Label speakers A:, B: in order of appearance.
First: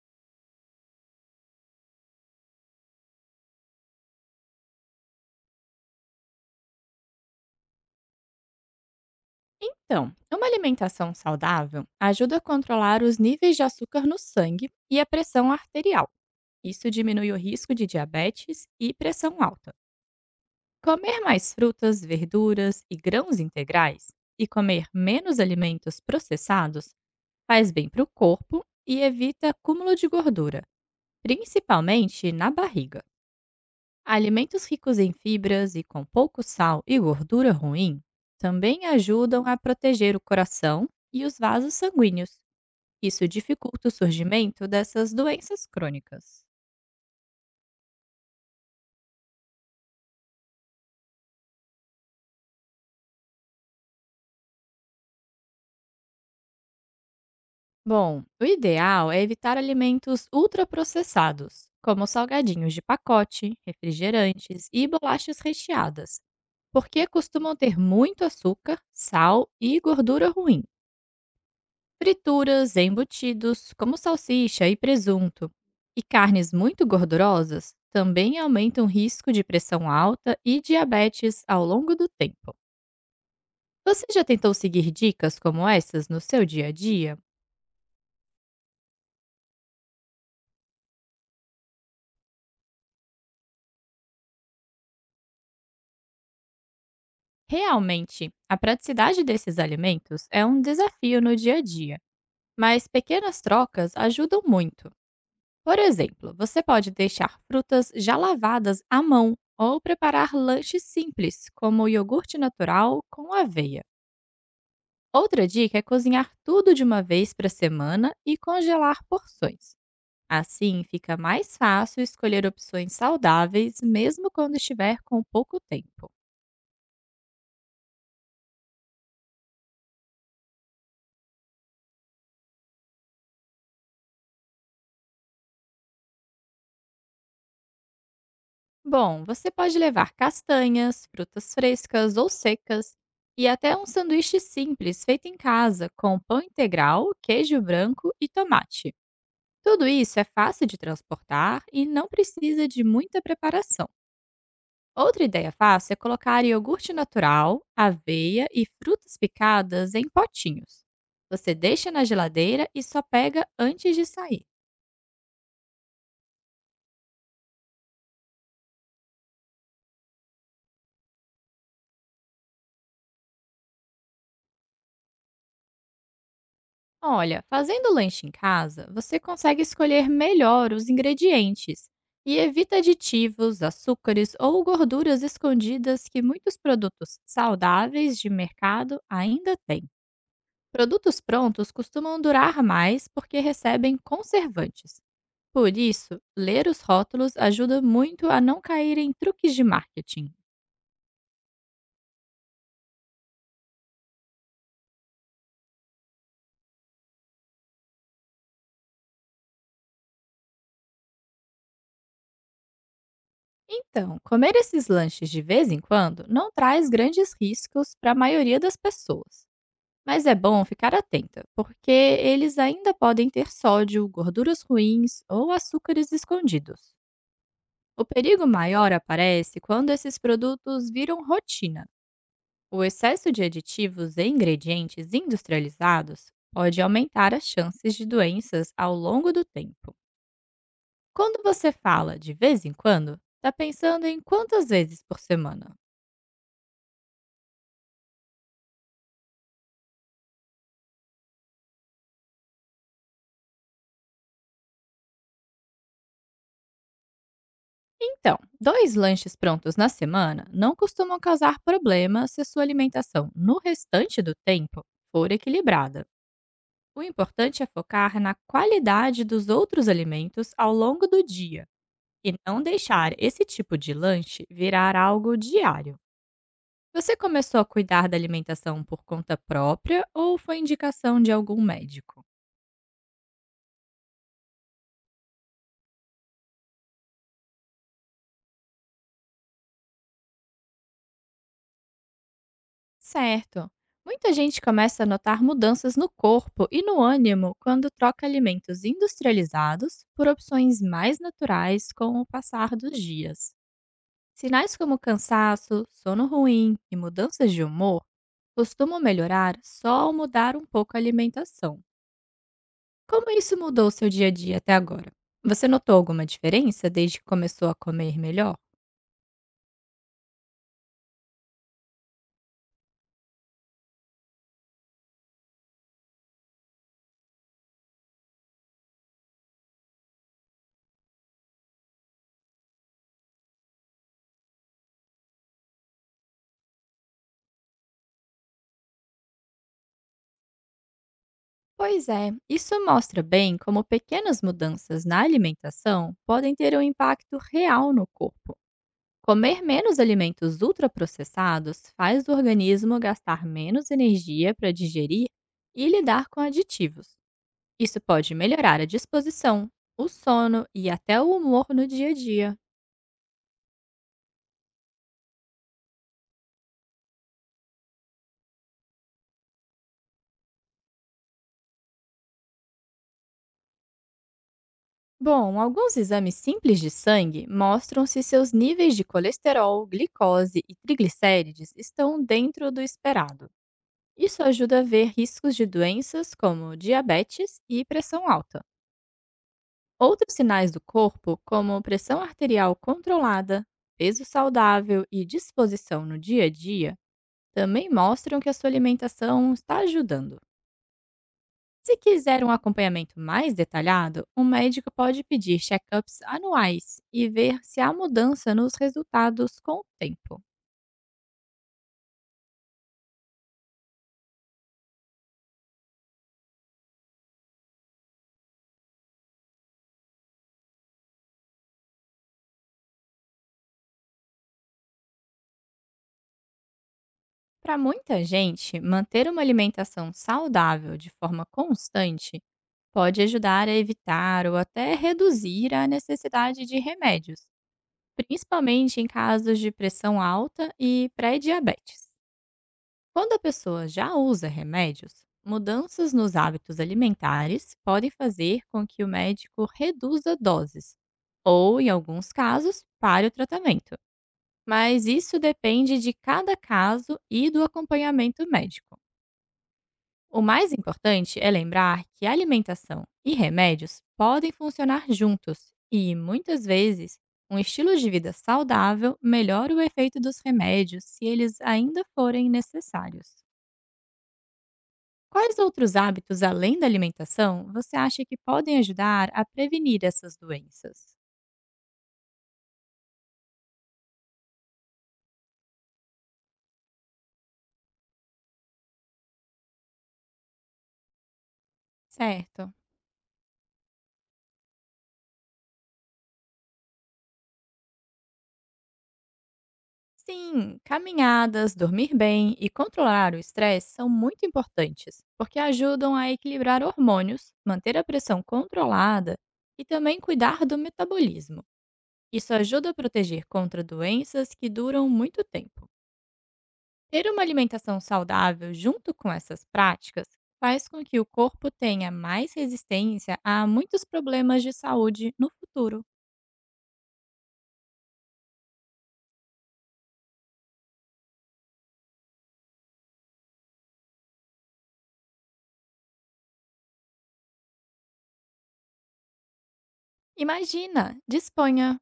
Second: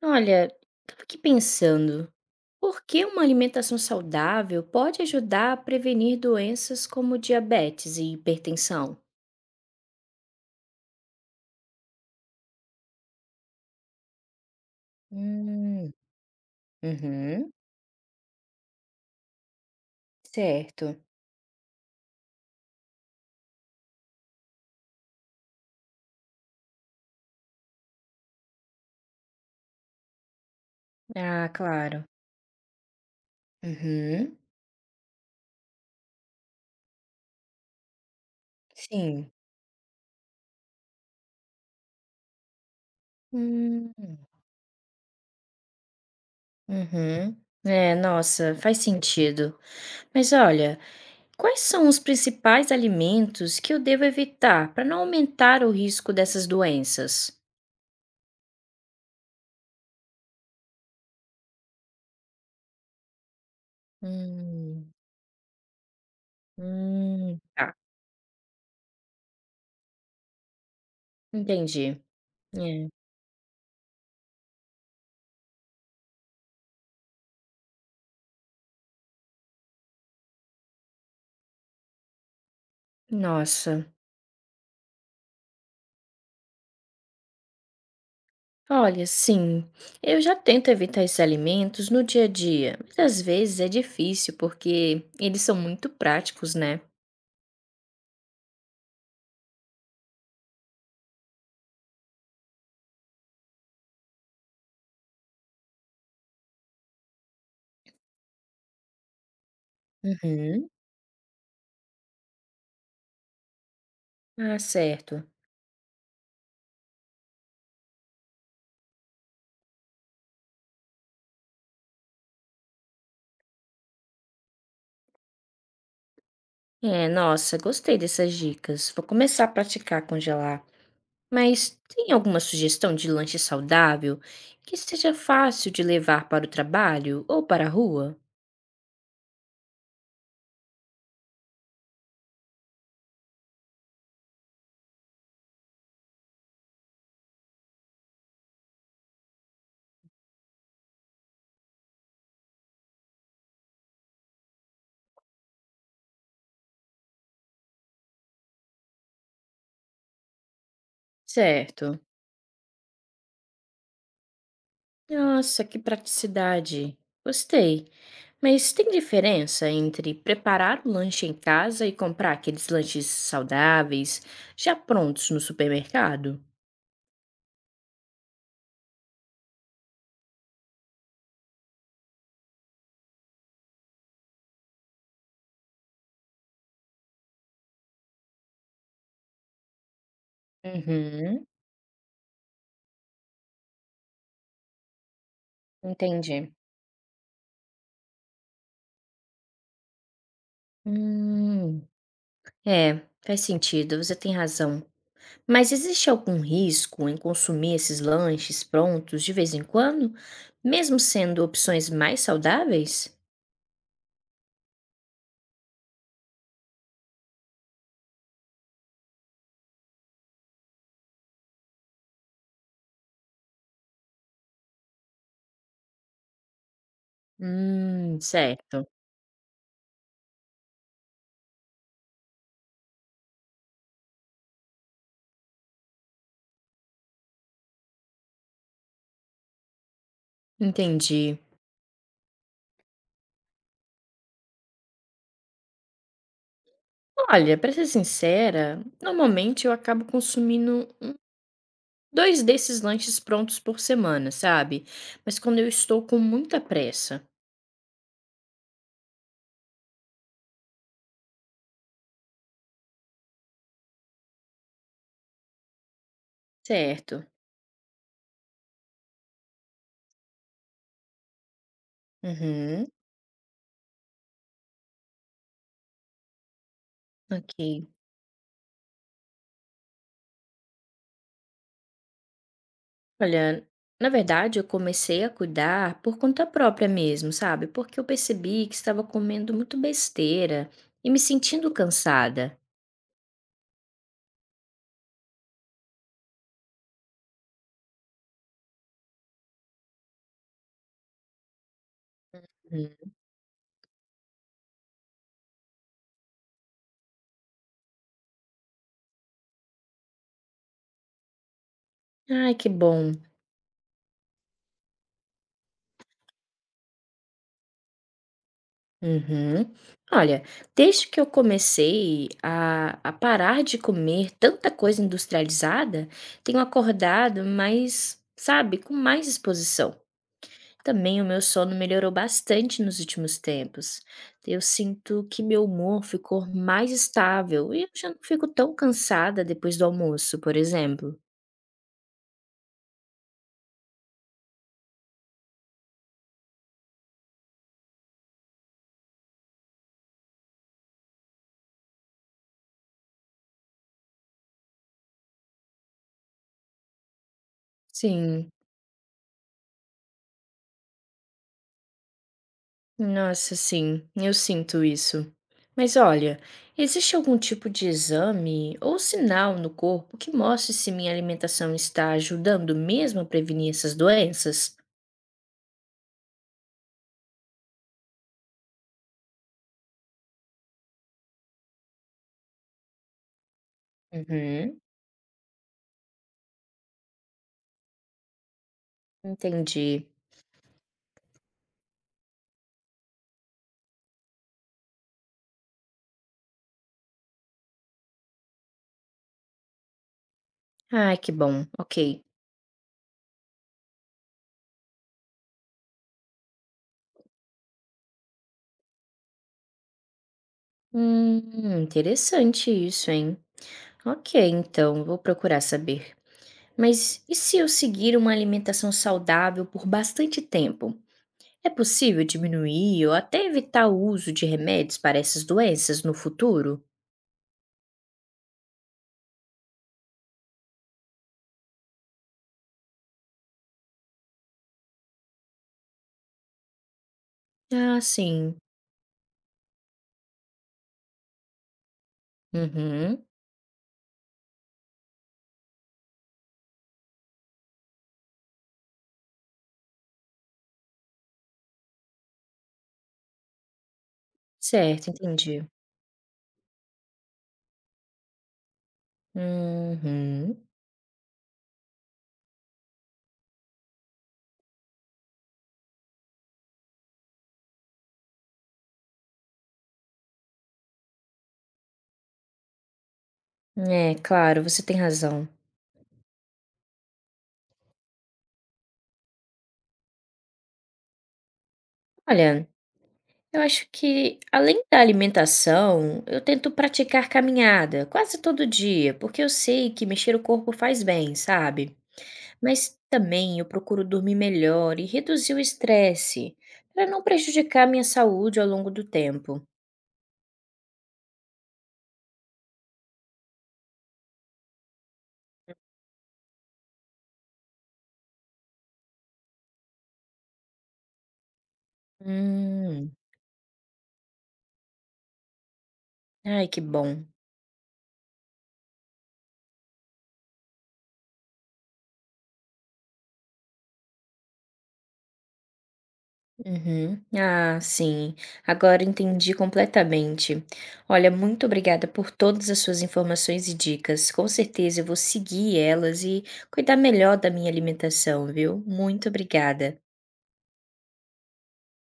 A: Olha, estava aqui pensando, por que uma alimentação saudável pode ajudar a prevenir doenças como diabetes e hipertensão?
B: Então, uma alimentação saudável ajuda a controlar os níveis de açúcar no sangue e a pressão
A: Hum,
B: arterial. Isso diminui o
A: uhum,
B: risco de diabetes e pressão alta.
A: certo.
B: Comer mais frutas, verduras e grãos integrais e comer menos alimentos processados faz bem para o corpo e evita acúmulo de gordura,
A: Ah, claro.
B: principalmente na barriga.
A: Uhum,
B: Alimentos ricos em fibras e com pouco sal e gordura ruim também
A: sim.
B: ajudam a proteger o coração e os vasos sanguíneos. Isso dificulta o
A: Hum,
B: surgimento dessas doenças crônicas.
A: uhum. É, nossa, faz sentido. Mas olha, quais são os principais alimentos que eu devo evitar para não aumentar o risco dessas doenças?
B: Bom, o ideal é evitar alimentos ultraprocessados, como salgadinhos de pacote, refrigerantes e
A: Hum,
B: bolachas recheadas, porque costumam
A: tá,
B: ter muito açúcar, sal e gordura ruim.
A: entendi.
B: Frituras,
A: É,
B: embutidos, como salsicha e presunto, e carnes muito gordurosas também aumentam o risco de pressão alta e diabetes ao longo do tempo.
A: nossa.
B: Você já tentou seguir dicas como essas no seu dia a dia?
A: Olha, sim, eu já tento evitar esses alimentos no dia a dia, mas às vezes é difícil porque eles são muito práticos, né?
B: Realmente, a praticidade desses alimentos é um desafio no dia a dia, mas pequenas trocas ajudam muito. Por exemplo, você pode deixar frutas já lavadas à mão ou preparar
A: Uhum.
B: lanches simples, como iogurte natural com aveia.
A: Ah, certo.
B: Outra dica é cozinhar tudo de uma vez para semana e congelar porções. Assim, fica mais fácil escolher opções saudáveis, mesmo quando estiver com pouco tempo.
A: É, nossa, gostei dessas dicas. Vou começar a praticar congelar. Mas tem alguma sugestão de lanche saudável que seja fácil de levar para o trabalho ou para a rua?
B: Bom, você pode levar castanhas, frutas frescas ou secas e até um sanduíche simples feito em casa com pão integral, queijo branco e tomate. Tudo isso é fácil de transportar e não precisa de muita preparação. Outra ideia fácil é colocar iogurte natural, aveia e frutas picadas em potinhos. Você deixa
A: Certo.
B: na geladeira e só pega antes de sair.
A: Nossa, que praticidade. Gostei. Mas tem diferença entre preparar o lanche em casa e comprar aqueles lanches saudáveis já prontos no supermercado?
B: Olha, fazendo lanche em casa, você consegue escolher melhor os ingredientes e evita aditivos, açúcares ou gorduras escondidas que muitos produtos saudáveis de mercado ainda têm. Produtos
A: Uhum,
B: prontos costumam durar mais porque recebem conservantes. Por isso,
A: entendi.
B: ler os rótulos ajuda muito a não cair em truques de marketing.
A: Hum, é, faz sentido, você tem razão. Mas existe algum risco em consumir esses lanches prontos de vez em quando, mesmo sendo opções mais saudáveis?
B: Então, comer esses lanches de vez em quando não traz grandes riscos para a maioria das pessoas. Mas é bom ficar atenta, porque eles ainda podem ter sódio, gorduras ruins ou açúcares escondidos. O perigo
A: Certo.
B: maior aparece quando esses produtos viram rotina. O excesso de aditivos e ingredientes industrializados pode aumentar as chances de doenças ao longo do tempo.
A: Entendi.
B: Quando você fala de vez em quando, tá pensando em quantas vezes por semana?
A: Olha, pra ser sincera, normalmente eu acabo consumindo dois desses lanches prontos por semana, sabe? Mas quando eu estou com muita pressa.
B: Então, 2 lanches prontos na semana não costumam causar problema se a sua alimentação no restante do tempo for equilibrada. O
A: Certo.
B: importante é focar na qualidade dos outros alimentos ao longo do dia e não
A: Uhum.
B: deixar esse tipo de lanche virar algo diário. Você começou a
A: Ok.
B: cuidar da alimentação por conta própria ou foi indicação de algum médico?
A: Olha, na verdade, eu comecei a cuidar por conta própria mesmo, sabe? Porque eu percebi que estava comendo muito besteira e me sentindo cansada.
B: Certo. Muita gente começa a notar mudanças no corpo e no ânimo quando troca alimentos industrializados por opções mais naturais com o passar dos
A: Hum.
B: dias. Sinais como cansaço, sono ruim e mudanças de humor costumam melhorar só ao mudar um pouco a alimentação.
A: Ai, que bom.
B: Como isso mudou seu dia a dia até agora? Você notou alguma diferença desde que começou a comer melhor?
A: Uhum. Olha, desde que eu comecei a parar de comer tanta coisa industrializada, tenho acordado mais, sabe, com mais disposição. Também o meu sono melhorou bastante nos últimos tempos. Eu sinto que meu humor ficou mais estável e eu já não fico tão cansada depois do almoço, por exemplo.
B: Pois é, isso mostra bem como pequenas mudanças na alimentação podem ter um impacto real no corpo. Comer menos alimentos ultraprocessados faz o organismo gastar menos energia para digerir e lidar com aditivos. Isso pode
A: Sim.
B: melhorar a disposição, o sono e até o humor no dia a dia.
A: Nossa, sim, eu sinto isso. Mas olha, existe algum tipo de exame ou sinal no corpo que mostre se minha alimentação está ajudando mesmo a prevenir essas doenças?
B: Bom, alguns exames simples de sangue mostram se seus níveis de colesterol, glicose e triglicérides estão dentro do esperado. Isso ajuda
A: Uhum,
B: a ver riscos de doenças como diabetes e pressão alta.
A: entendi.
B: Outros sinais do corpo, como pressão arterial controlada, peso saudável e disposição no dia a dia, também mostram que a sua alimentação está ajudando.
A: Ai, que bom, ok.
B: Se quiser um acompanhamento mais detalhado, um médico pode pedir check-ups anuais e ver se há mudança nos resultados com o tempo.
A: Interessante isso, hein? Ok, então, vou procurar saber. Mas e se eu seguir uma alimentação saudável por bastante tempo? É possível diminuir ou até evitar o uso de remédios para essas doenças no futuro?
B: Para muita gente, manter uma alimentação saudável de forma constante pode ajudar a evitar ou até reduzir a necessidade de remédios,
A: Ah, sim.
B: principalmente em casos de pressão alta e pré-diabetes.
A: Uhum.
B: Quando a pessoa já usa remédios, mudanças nos hábitos alimentares podem fazer com que o médico reduza doses ou, em alguns casos, pare o tratamento. Mas
A: Certo,
B: isso
A: entendi.
B: depende de cada caso e do acompanhamento médico. O
A: Uhum.
B: mais importante é lembrar que alimentação e remédios podem funcionar juntos e, muitas vezes, um estilo de vida saudável melhora o efeito dos remédios se eles ainda forem necessários.
A: É, claro, você tem razão.
B: Quais outros hábitos além da alimentação você acha que podem ajudar a prevenir essas doenças?
A: Olha, eu acho que além da alimentação, eu tento praticar caminhada quase todo dia, porque eu sei que mexer o corpo faz bem, sabe?
B: Certo.
A: Mas também eu procuro dormir melhor e reduzir o estresse, para não prejudicar minha saúde ao longo do tempo.
B: Sim, caminhadas, dormir bem e controlar o estresse são muito importantes, porque ajudam a equilibrar hormônios, manter a pressão controlada e também cuidar do metabolismo. Isso ajuda a
A: Hum.
B: proteger contra doenças que duram muito tempo.
A: Ai, que bom.
B: Ter uma alimentação saudável junto com essas práticas faz com que o corpo tenha mais resistência a muitos problemas de saúde no futuro.
A: Uhum. Ah, sim. Agora entendi completamente. Olha, muito obrigada por todas as suas informações e dicas. Com certeza eu vou seguir elas e cuidar melhor da minha alimentação, viu? Muito obrigada.
B: Imagina, disponha.